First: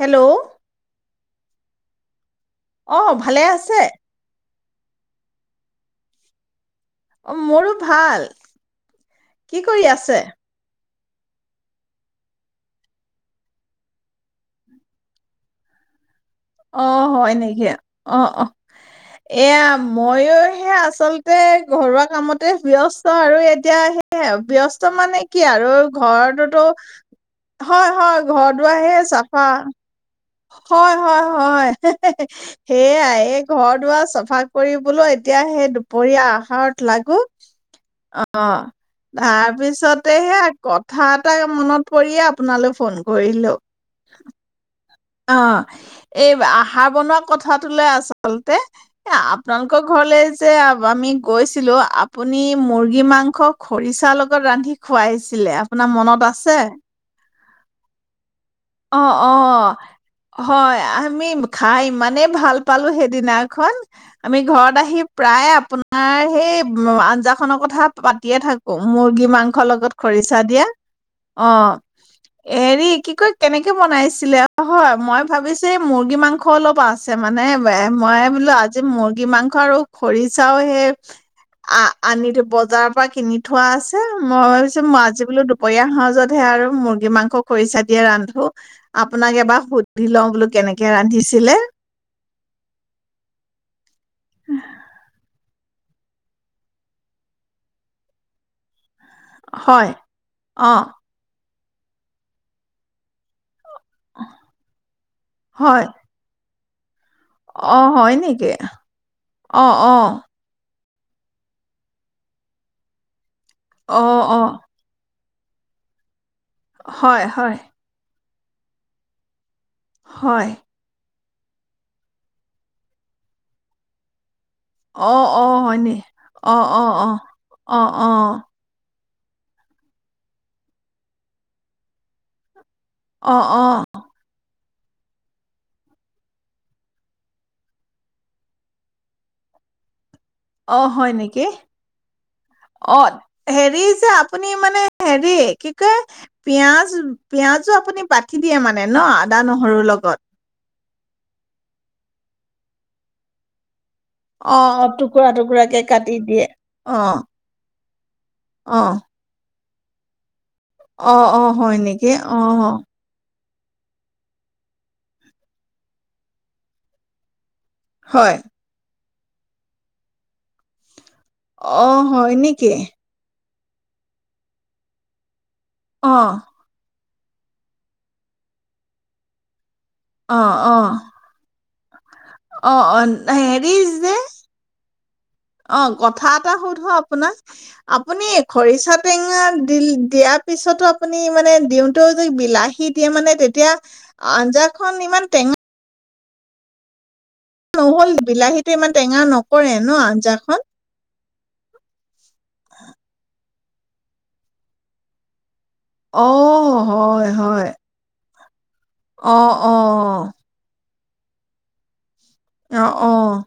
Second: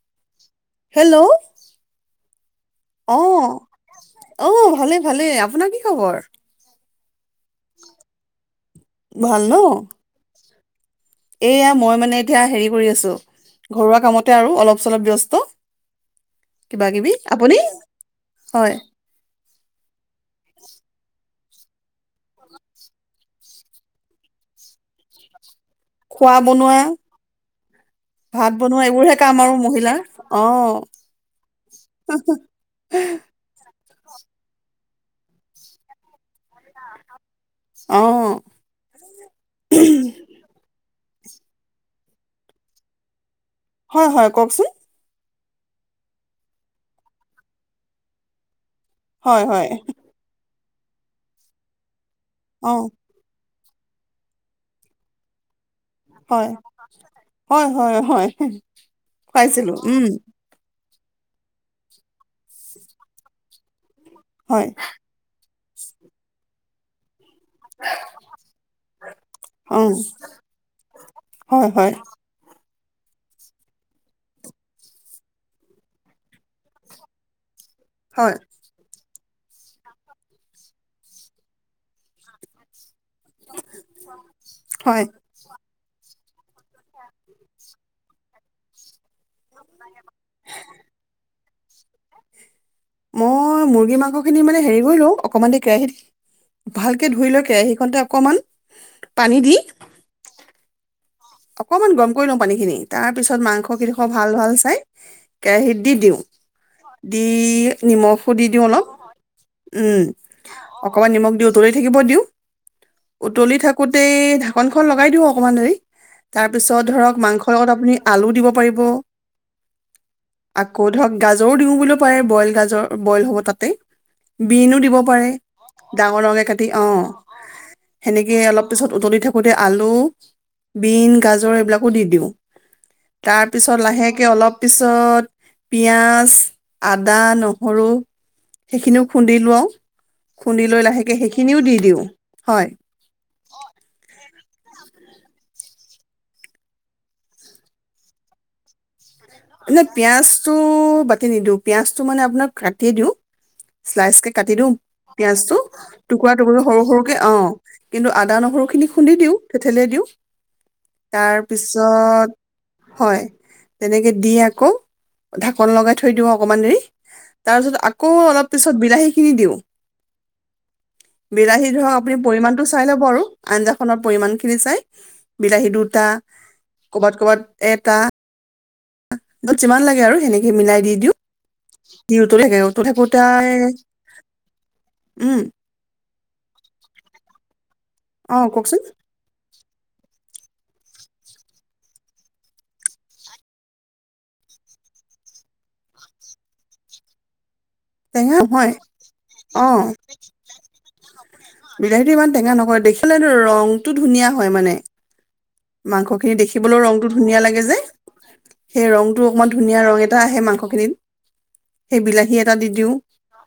Hello hello? অ, ভালে আছে? অ ভালে ভালে আপোনাৰ কি খবৰ? খবৰ? মোৰো ভাল! কি কৰি আছে? এইয়া মই মানে এতিয়া হেৰী কৰী আছোঁ, ঘৰুৱা কামতে আৰু অলপ-চলপ ব্যস্ত। অ কিবা কিবি হয় আপুনি নেকি! অ-অ, হয় এইয়া মইও হেই আচল তেই ঘৰুৱা কামতে ব্যস্ত আৰু এতিয়া হেইয়া আৰু ব্যস্ত মানে কি আৰু? খোৱা ঘৰটোতো, বনোৱা হয় হয় ঘৰ ভাত দুৱাৰ বনোৱা হেই এইবোৰহে কাম চাফা। আৰু মহিলাৰ অ হয় হয় হয়, সেয়াই এই ঘ ঘৰ দুৱাৰ চাফা কৰি বোলো এতিয়া হেই দুপৰীয়া আ [unintelligible] লাগো, অ', তাৰ পিছতে হেয়া ক থা এটাই মনত পৰীয়ে আপোনালে ফোন কৰিলোঁ। হয় হয় কওকচোন? অ, এই আহাৰ বনোৱা কথাটো লৈ আঁচলতে। এই হয় হয় আপোনালোকৰ ঘৰলে যে তে আমি গৈছিলোঁ আপ আপুনি অ মুৰ্গী মাংস খৰিচা লগত ৰান্ধি খুৱাইছিলে। আপোনা মনত হয় আছে? হয় হয় হয়। অ', খুৱাইছিলো অ', উম হয় আ মি খাই ইমানেই ভাল পালোঁ সেইদিনাখন। আমি হয় ঘৰত আহি প্ৰায় আপোনাৰ সেই উম আঞ্জা খনৰ কথা পাতিয়ে থাকোঁ মুৰ্গী মাংস অ লগত খৰিচা দিয়া। হয় অ', হয় এই হেৰী কি কয় কেনেকে বনাইছিলে হয়, মই ভাৱিছে মুৰ্গী মাংস অলপ আছে মানে বে, মই হয় বোলো আজি মোৰ গি মাংস আৰু খৰিছাওহে আ আনিতু বজা বা কিনি থোৱা আছে, মই ভাবিছো হয় মই বোলো দুপৰীয়া খাও যদি হে আৰু মুৰ্গী মাংস‌ খৰিচা দিয়ে ৰান হো আপোনাক এবাৰ সুধি লওঁ বোলো কেনেকে ৰান্ধিছিলে। মই মুৰ্গী মাং স খিনি মানে হেৰি কৰি লওঁ অকণমান দেৰি কেৰাহীত, ভালকে ধুইলো কেৰাহীখন তে অকমান। পানী দি হয়, অ'। অকমান গৰম কৰি লওঁ পানীখিনি, তাৰ পিছত মাংস [unintelligible] ভাল ভাল চাই, হয় কেৰাহীত দি দিওঁ। দি অ হয় নিমখো দি নেকি দিওঁ অলপ, অ অ ‌উম। অকমান নিমখ দি উতলি থাকিব দিওঁ। উতলি অ থাকোতেই অ ঢাকোনখন লগাই দিওঁ [unintelligible] তাৰ পিছত ধৰক হয় মাংসৰ হয় লগত আপুনি আলু দিব পাৰিব। হয় আকৌ ধৰক গাজৰো দিও বুলিওঁ পাৰে, বইল গাজৰ বইল হ'ব তাতেই। বিনু দিব অ পাৰে, অ হয়নি ডাঙৰ ডাঙৰ কে কাটি অ', অ অ সেনেকে অলপ পিছত উতলি [unintelligible] থাকোতে আলু, বিন গাজৰ এইবিলাকো দি দিওঁ। অ', তাৰ পিছত অ', লাহেকে অলপ পিছত পিঁয়াজ, আদা, নহৰু সেইখিনিও খুন্দি লওঁ। খুন্দি অ লৈ হয় লাহেকে নেকি, সেইখিনিও দি দিওঁ। হয়, অ হেৰি যে আ আপুনি মানে হেৰি, কি কয়, পিয়াজ পিয়াজো আপুনি বাতি দিয়ে মানে ন? আদা নহৰুৰ এনে লগত? পিয়াজটো- বাতি নিদিওঁ, পিয়াজতু মানে আপুনাৰ কাতি দিওঁ। স্লাইচ কে কাটি দিউ অ', অ', টুকুৰা পিয়াজতু, টুকুৰাকে কাটি টুকুৰা দিয়ে। টুকুৰ সৰু সৰু কে, অ, কেকিন্তু আদা নোহোৰু খনি খুন্দি দিউ। থেথেলিয়াই দিওঁ। অঁ তাৰ অঁ হয় নেকি, পিছত অঁ অঁ। হয়, তেনেকে দি আকৌ ঢাকন লগাই থৈ দিওঁ অকনমান দেৰি। তাৰ পিচত আকৌ হয়। অলপ পিচত বিলাহী দি দিওঁ। বিলাহী [unintelligible] অ', আপুনি হয় পৰিমাণটো নেকি? চাই লব আৰু। আঞ্জাখনত পৰিমাণখিনি চাই বিলাহী দুটা অ', ক'বাত ক'বাত এটা [unintelligible] যিমান লাগে আৰু অ', সেনেকে মিলাই অ', দি দিওঁ দি উতলি থাকে, অ', উতলি অ', হেৰি [unintelligible] যে উম। অ', কথা এটা সোধো আপোনাক। আপুনি অ কওকচোন খৰিচা টেঙা [unintelligible] দিয়াৰ পিছতো আপুনি মানে দিওঁতেও যদি বিলাহী দিয়ে মানে তেতিয়া, আঞ্জাখন ইমান টেঙা নহ'ল টেঙা বিলাহীটো নহয়, ইমান টেঙা নকৰে অ', ন আঞ্জাখন? বিলাহীটোৱে ইমান টেঙা নকৰে, দেখিলেটো ৰং টো ধুনীয়া হয়, মানে। মাংসখিনি দেখিবলৈও অ', ৰংটো হয় ধুনীয়া লাগে হয়। যে। সেই ৰংটো অকমান অ', ধুনীয়া ৰং এটা অ', আহে মাংসখিনিত। সেই বিলাহী এটা দি অ', দিওঁ, অ',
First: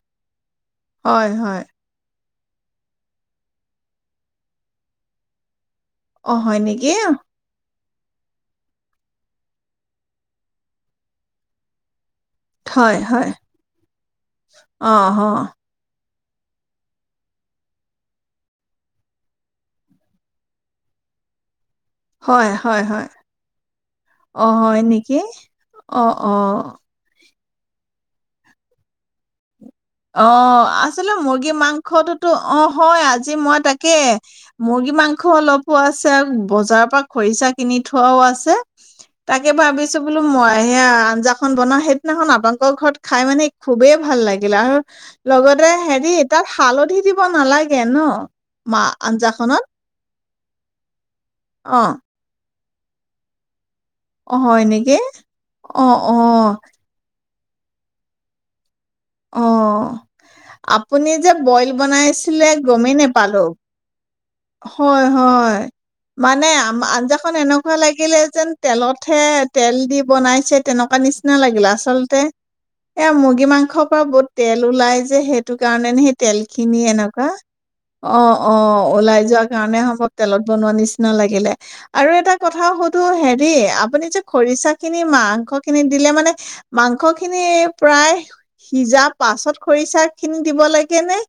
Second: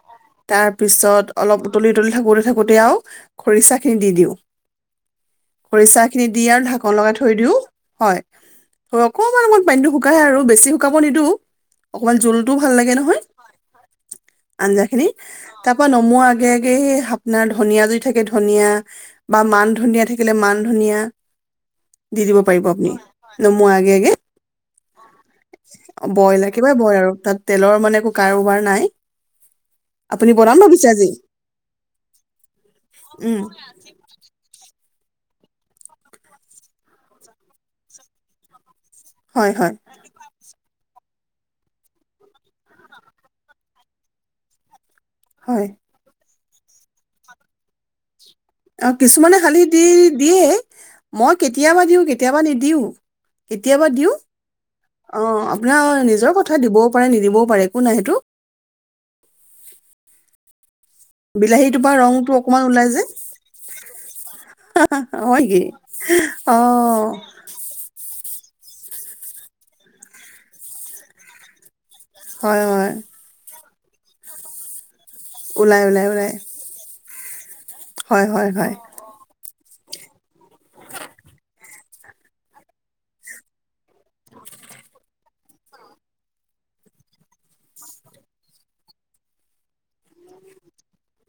তাৰ পিছত হয় অলপ হয়। উতলি উতলি থাকোঁতে থাকোঁতেই আও খৰিচাখিনি দি দিওঁ। খৰিচাখিনি অ', দি হয় আও নেকি? ঢাকোন লগাই থৈ দিওঁ। হয়, ধৰক, অকণমান, অকণমান পানীতো শুকাই আৰু বেছি শুকাব নিদিওঁ [unintelligible] জুলটোও ভাল লাগে হয় নহয় হয়। আঞ্জাখিনি, অ', অ', তাপা ন নমোৱাৰ আগে, আগে, সেই আপোনাৰ, ধনীয়া যদি থাকে, ধনীয়া বা মানধনীয়া থাকিলে মানধনীয়া দি দিব হয় পাৰিব হয় আপুনি। হয়। নমোৱাৰ আগে, অ', হয় নেকি? অ', অ'। আগে ব্ৰইলাৰ [unintelligible] তাত তেলৰ, মানে, একো কাৰোবাৰ নাই অ', আপুনি বনাম ভাবিছে আজি আচলতে মুৰ্গী মাংসতটো, অ', হয়, আজি উম মই তাকে মুৰ্গী মুৰ্গী মাংস অলপো আছে। বজাৰৰ পৰা খৰিচা কিনি থোৱাও আছে। তাকে হয় হয় ভাবিছোঁ, বোলো, মই সেয়া আঞ্জাখন বনাওঁ। সেইদিনাখন আপোনালোকৰ ঘৰত খাই, মানে, খুবেই ভাল লাগিলে। আৰু হয় লগতে, হেৰি তাত হালধি দিব নালাগে, ন? মা অ', কিছুমানে হালধী আঞ্জাখনত দি দিয়ে। মই কেতিয়াবা অ', দিওঁ, কেতিয়াবা নিদি দিওঁ। কেত কেতিয়াবা দিওঁ। অ', হয় নেকি? অ', আপোনাৰ অ', নিজৰ কথা। অ', দিবও পাৰে, নিদিবও একো নাই সেইটো। অ'। আপুনি যে, বইল বিলাহীটোৰ পৰা ৰংটো বনাইছিলে অকমান ওলাই গমেই যে নেপালোঁ। হয়, হয়, মানে অ আম আঞ্জাখন এনেকুৱা লাগিলে যেন তেলতহে, তেল দি বনাইছে তেনেকুৱা নিচিনা লাগিলে আচল তে হয় হয় এয়া মুৰ্গী মাংস বহুত তেল ওলাই সেইটো ওলাই কাৰণে নি ওলাই সেই ওলাই তেলখিনি এনেক [unintelligible] হয় অ', হয় হয় অ', ওলাই যোৱা [unintelligible] তেলত বনোৱা নিচিনা লাগিলে। আৰু এটা কথা সুধো হেৰি, আপুনি যে, খৰিছাখিনি মাংস খিনিত দিলে মানে, মাংস খিনি প্ৰায় সিজা পাছত খৰিছাখিনি দিব লাগে নে?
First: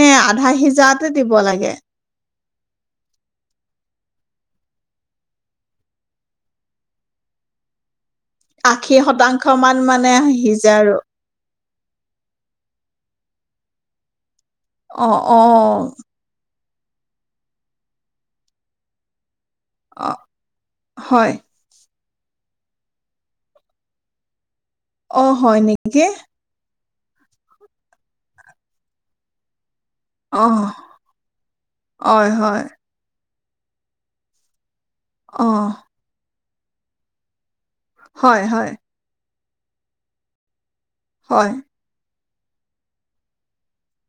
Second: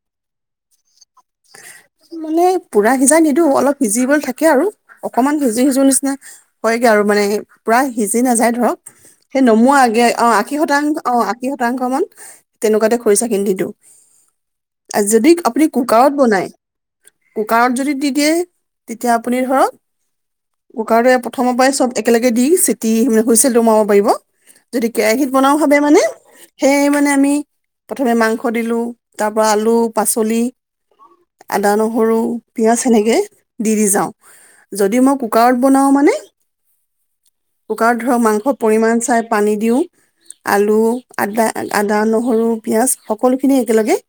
নে আধা সিজাতে দিব লাগে? মানে পূৰা সিজাই নিদো, অলপ সিজিবলৈ থাকে আৰু। অকনমান সিজো সিজো নিচিনা হয়গে আৰু মানে এ পূৰা সিজি নাযায় ধৰক, আশী সেই শতাংশ মান নমোৱা আগে মানে অ', আশী সিজে শতাং আৰু অ', আশী শতাংশ মান, তেনেকুৱাতে খৰিছা অ [unintelligible] যদি অ আপুনি কুকাৰত বনায় কুকাৰত যদি দি দিয়ে, তেতিয়া আপ আপুনি ধৰক, অ কুকাৰটোৱে হয় প্ৰথমৰ পাই চব একেলগে দি চিতি‌ হুমে হুচেলটো মাৰিব পাৰিব। দি অ কেৰাহীত বনাওঁ হয় ভাৱে মানে, নেকি সেই মত [unintelligible] প্ৰথমে মাংস দিলোঁ, তাৰপা আলু। পাচলি অ আদা নহৰু হয় হয় পিয়াজ সেনেকে দি দি যাওঁ যদি মই অ কুকাৰত বনাওঁ মানে কুকাৰত ধৰ হয় মাংসৰ হয় পৰিমাণ চাই পানী দিওঁ, আলু আদা, হয় আদা, নহৰু সৰু পিয়াঁজ, সকলোখিনি একেলগে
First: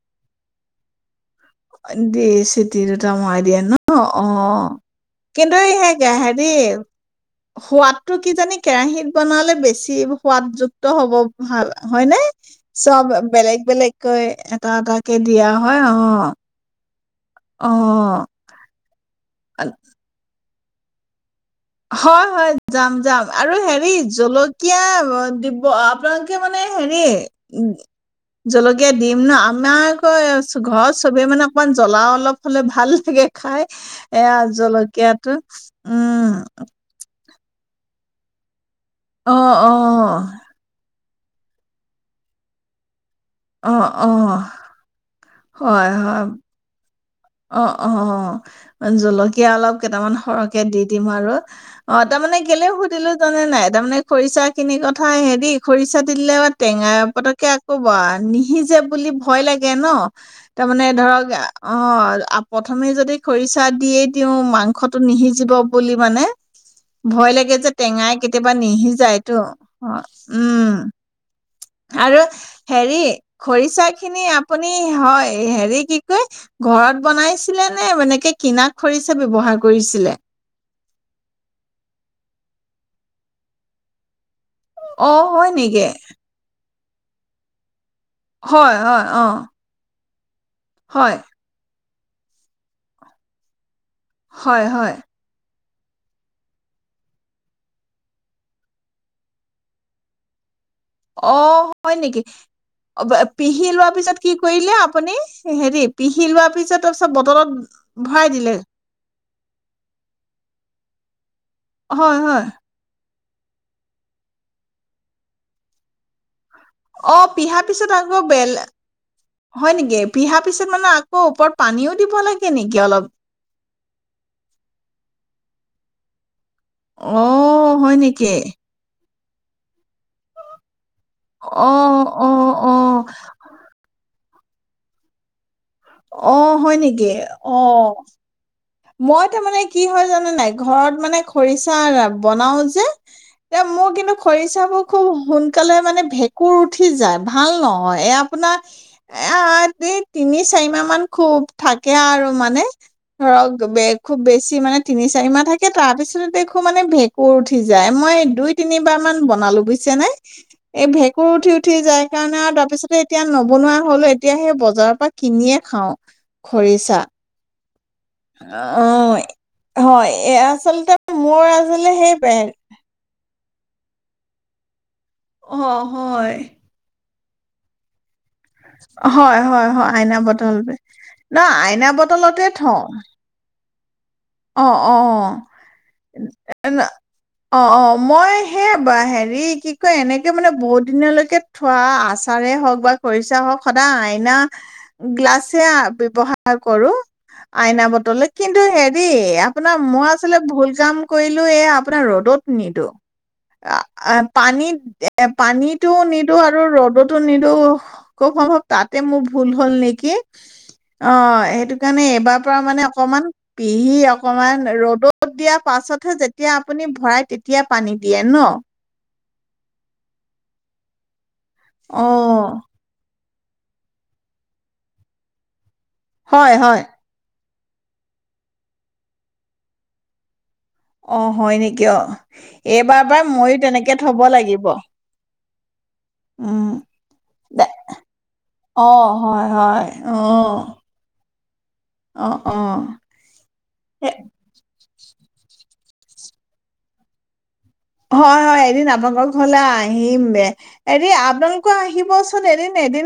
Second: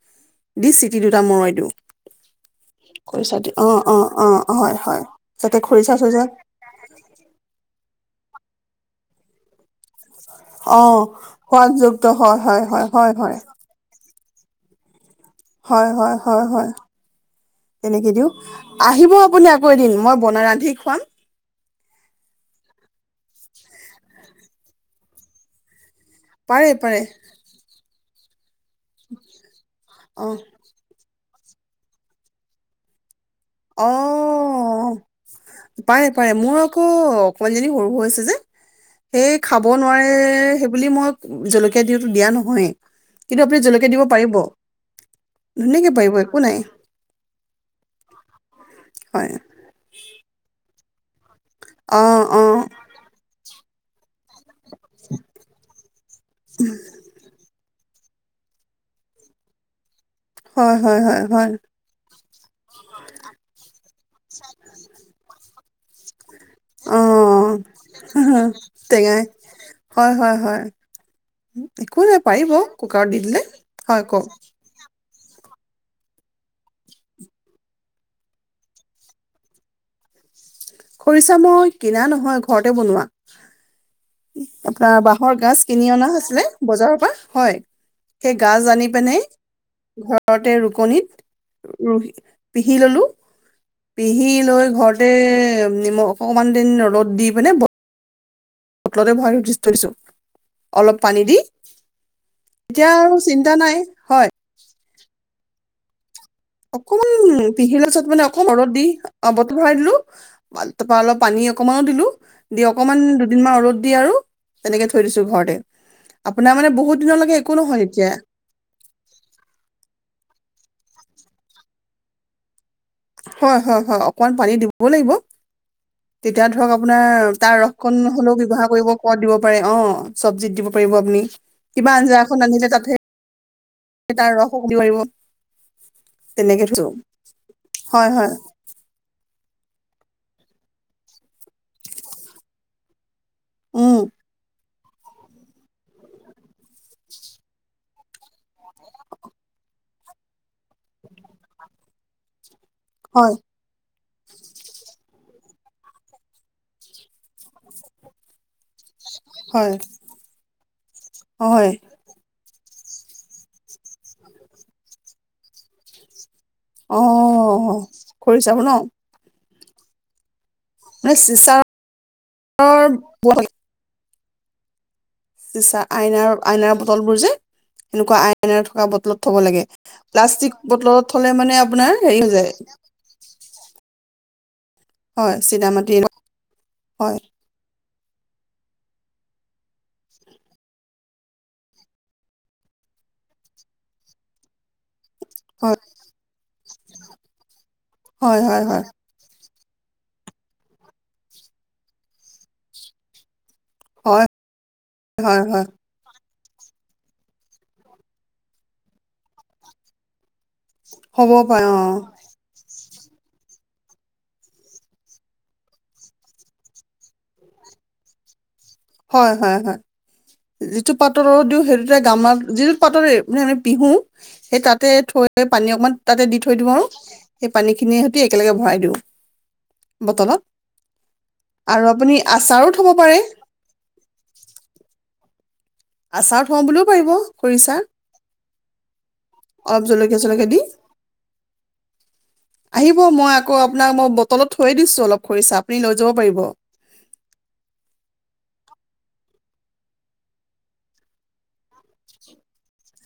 দি চিটি দুটা মৰাই দিওঁ দি চিটি দুটা খৰিচা মৰাই দি দিয়ে অ ন? অ', হয় হয় কিন্তু যাতে খৰিচা চৰিচা [unintelligible] হেৰি সোৱাদ টো কিজানি কেৰাহীত বনালে বেছি সোৱাদযুক্ত অ হ'ব ভাল সোৱাদযুক্ত হয়, নে? হয় হয় চব হয় হয় বেলেগ বেলেগ কৈ এটা এটা কে দিয়া হয়, অ'। তেনেকে দিওঁ, আহিব অ [unintelligible] মই ৰান্ধি খুৱাম। হয়, হয়, যাম, যাম আৰু হেৰি জলকীয়া দিব আপ আপোনালোকে মানে পাৰে পাৰে হেৰি জলকীয়া দিম ন? আমাৰ আকৌ অ এচ ঘচ চবে মানে অকমান জ্বলা অলপ হ'লে ভাল লাগে। খাই অ এয়া জলকীয়াটো পাৰে পাৰে মোৰ উম। আকৌ অকমান জানি সৰু হৈ হৈছে যে। অ সেই খাব অ নোৱাৰে সেইবুলি মই জলকীয়া দিওঁতো দিয়া নহয়। কিন্তু আপুনি অ জলকীয়া দিব অ পাৰিব। হয় ধুনীয়াকে পাৰিব হয় একো নাই। অ', অ', অ'। হয় জলকীয়া অলপ কেইটামান সৰহকে দি দিম আৰু অ', তাৰমানে কেলে সুধিলো জানে নাই? তামানে খৰিচা খিনি কথা হেৰি খৰিচা দিলে আ টেঙা পতকে আক আকৌ বা নিসিজে বুলি ভ হয় তাৰমানে হয় হয় ধৰক, হয় অ' আ প্ৰথমে যদি খৰিচা দিয়ে, তেওঁ মানসটো নিসিজিব কলি মানে অ ভয় লাগে যে, টেঙাই কেতিয়াবা টেঙাই নিসিজাইটো, অ', হয় হয় হয় উম। একো আৰু নাই পাৰিব হেৰি কুকাৰত দি দিলে খৰিচা হয় খিনি কওক আপুনি, হয়। এ হেৰি কি কয় ঘৰত বনাইছিলে নে? এনেকে কিনা খৰিচা ব্যৱহাৰ কৰিছিলে? খৰিচা মই কিনা নহয়, ঘৰতে বনোৱা। আপোনাৰ অ বাঁহৰ হয় গাজ কিনি নেকি অনা হৈছিলে। বজাৰৰ পা হয়। সেই গাজা হয় আনি হয় পেনেই অ ঘ ওচৰতে ৰুকনিত হয় হু পিহি ল'লো পিহি লৈ হয় হয় ঘৰতে নিমখ অকণমান দিন ৰ'দ দি পিনে বট বটলতে ভৰাই থৈ দিছো। অলপ পানী দি অ', হয়, নেকি এতিয়া আৰু চিন্তা পিহি নাই লোৱাৰ পিছত হয় কি কৰিলে আপুনি? হেৰি পিহি লোৱাৰ পিছত তাৰপিছত অকমান বটলত পিহি লোৱা পিছত মানে ভৰাই অকন দিলে ৰ'দত দি অ', বটলো ভৰাই দিলো তাৰপা অলপ পানী অক অকমানো দিলো হয় হয় দি অকমান দুদিনমান ৰ'দ দি আৰু তেনেকে থৈ দিছো ঘৰতে। আপোনাৰ মানে বহুত অ', দিনলৈকে একো পিহা নহয় পিছত তেতিয়া আকৌ বেল হয় নেকি? পিহা পিছত মানে আকৌ ওপৰত পানীও দিব লাগে নেকি অলপ? হয়, হয়, হয় অকমান পানী দিবও লাগিব। তেতিয়া ধৰক আপোনাৰ অ তাৰ ৰসকণ হয় ন হ'লেও নেকি ব্যৱহাৰ কৰিব দিব পাৰে অ', চব্জিত দিব। পাৰিব আপুনি কিবা অ', আঞ্জা এখন অ', ৰান্ধিলে তাত অ'। তাৰ ৰসো বুলি [unintelligible] পাৰিব। অ', তেনেকে হয়, থৈছো নেকি? অ'। হয় হয় মইত মানে কি হয়, জানে নে নাই ঘৰত মানে খৰিচা বনাও যে, এ মোৰ উম কিন্তু খৰিচাবোৰ খুব সোনকালে মানে ভেঁকুৰ উঠি যায়। ভাল ন অ', এয়া আপোনাৰ এ আ দি তিনি চাৰিমাহ মান খুব থাকে আৰু মানে হয় [unintelligible] বে খুব বেছি নহয় তিনি, চাৰিমাহ থাকে তাৰপিছতে দেখো মানে ভেঁকুৰ উঠি যায় মই এ দুই, তিনি বাৰ মান বনালো হয় বুইছেনে? এই ভেঁকুৰ উঠি, হয় উঠি যায় কাৰণে আৰু তা পিছতে এতিয়া নবনোৱা হ'লো, এতিয়া সেই বজাৰৰ পৰা কিনিয়ে খাওঁ। অ', খৰিচা অ'। খৰিচা [unintelligible] অ', হয়, এয়া আচলতে মানে মোৰ চিচাৰৰ আছিলে আচলতে সেই [unintelligible] [unintelligible] চিছা, অ', আইনা, হয়। আইনাৰ বটলবোৰ যে এনেকুৱা আ আইনা থকা বটলত হয়, থব লাগে, হয়, হয়, আইনা বটল প্লাষ্টিক বটলত থলে নহ মানে আইনা আপোনাৰ হেৰি হৈ বটলতে যায়। থওঁ। অ', হয় অ', চিনা মাটি না, হয় অ', অ'। মই, হে বা হেৰি কি কিয় এনেকে মানে বহুত দিনলৈকে থোৱা আচাৰে হওঁক বা খৰিচা হওঁক সদায় আইনা গ্লাছে আ, হয় ব্যৱহাৰ কৰোঁ, আইনা বটলে হয় কিন্তু হয় হয় হে এ, আপোনা মই আচলতে ভুল কাম কৰিলোঁ, এ আপোনা ৰ'দত নিদো। আ, অঃহ, হয় পানীত এ হয় হয় পানীতো নি নিদো আৰু ৰ'দটো নিদো খুব সম্ভৱ তাতে মোৰ ভুল হ'ল নেকি? হ'ব অ', পাৰে সেইটো অ কাৰণে এইবাৰ পা মানে অক কমান পিহি অকনমান ৰ'দত দিয়া পাছতহে যেতিয়া আপুনি ভৰাই তেতিয়া পানী দিয়ে ন? হয়, হয়, হয়, যিটো পাত তত দিওঁ, সেইটোতে অ গামাত যিটো পাতৰেই [unintelligible] পিহোঁ, সেই তাতে থৈ পানী অকণমাণ তাতে দি হয় থৈ দিওঁ হয় আও সেই পানীখিনি সৈতি একেলগে ভৰাই দিওঁ, বটলত। অ', হয় আৰু নেকি অ', আপুনি আচাৰো থ'ব এইবাৰৰ পাৰে পৰা মইও তেনেকে থব লাগিব। আচাৰ থওঁ উম বুলিও পাৰিব, দে খৰিচা, অ হয় হয় অলপ অ জলকীয়া চলকীয়া দি। অ অ আহিব, মই আকৌ আপোনা ম এ বটলত থৈ দিছোঁ অলপ। খৰিচা, আপুনি লৈ যাব পাৰিব। হয়, হয়, এদিন আপোনালোকৰ ঘৰলৈ আহিম, এদিন আপোনালোক আকৌ আহিবচোন এদিন-এদিন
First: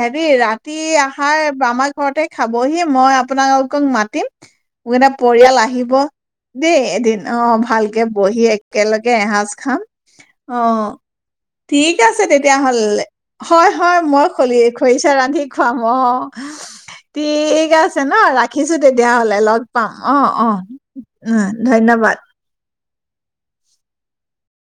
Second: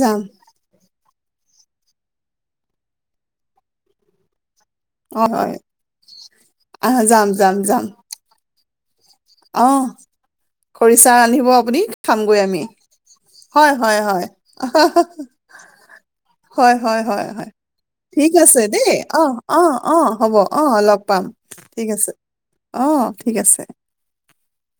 যাম ৰাতি আঠ হয়, আমাৰ ঘৰতে খাবহি মই আপোনালোকক মাতিম [unintelligible] অ' হয় পৰিয়াল আহিব দেই আহ এদিন যাম যাম অ', যাম ভালকৈ বহি [unintelligible] কে এসাঁজ অ' খাম, অ', খৰিচা আনিব আপুনি ঠিক আছে খামগৈ আমি তেতিয়াহলে, হয় হয়-হয়, হয় মই হয় খলি খৰিছা ৰান্ধি খুৱাম অ', হয় হয় হয় হয় ঠিক আছে ন ঠিক আছে ৰাখিছোঁ দেই তেতিয়া অ' হ'লে লগ অ' পাম, অ' হ'ব অ'-অ', অ' লগ পাম উম্, ঠিক আছে ধন্যবাদ। অ', ঠিক আছে।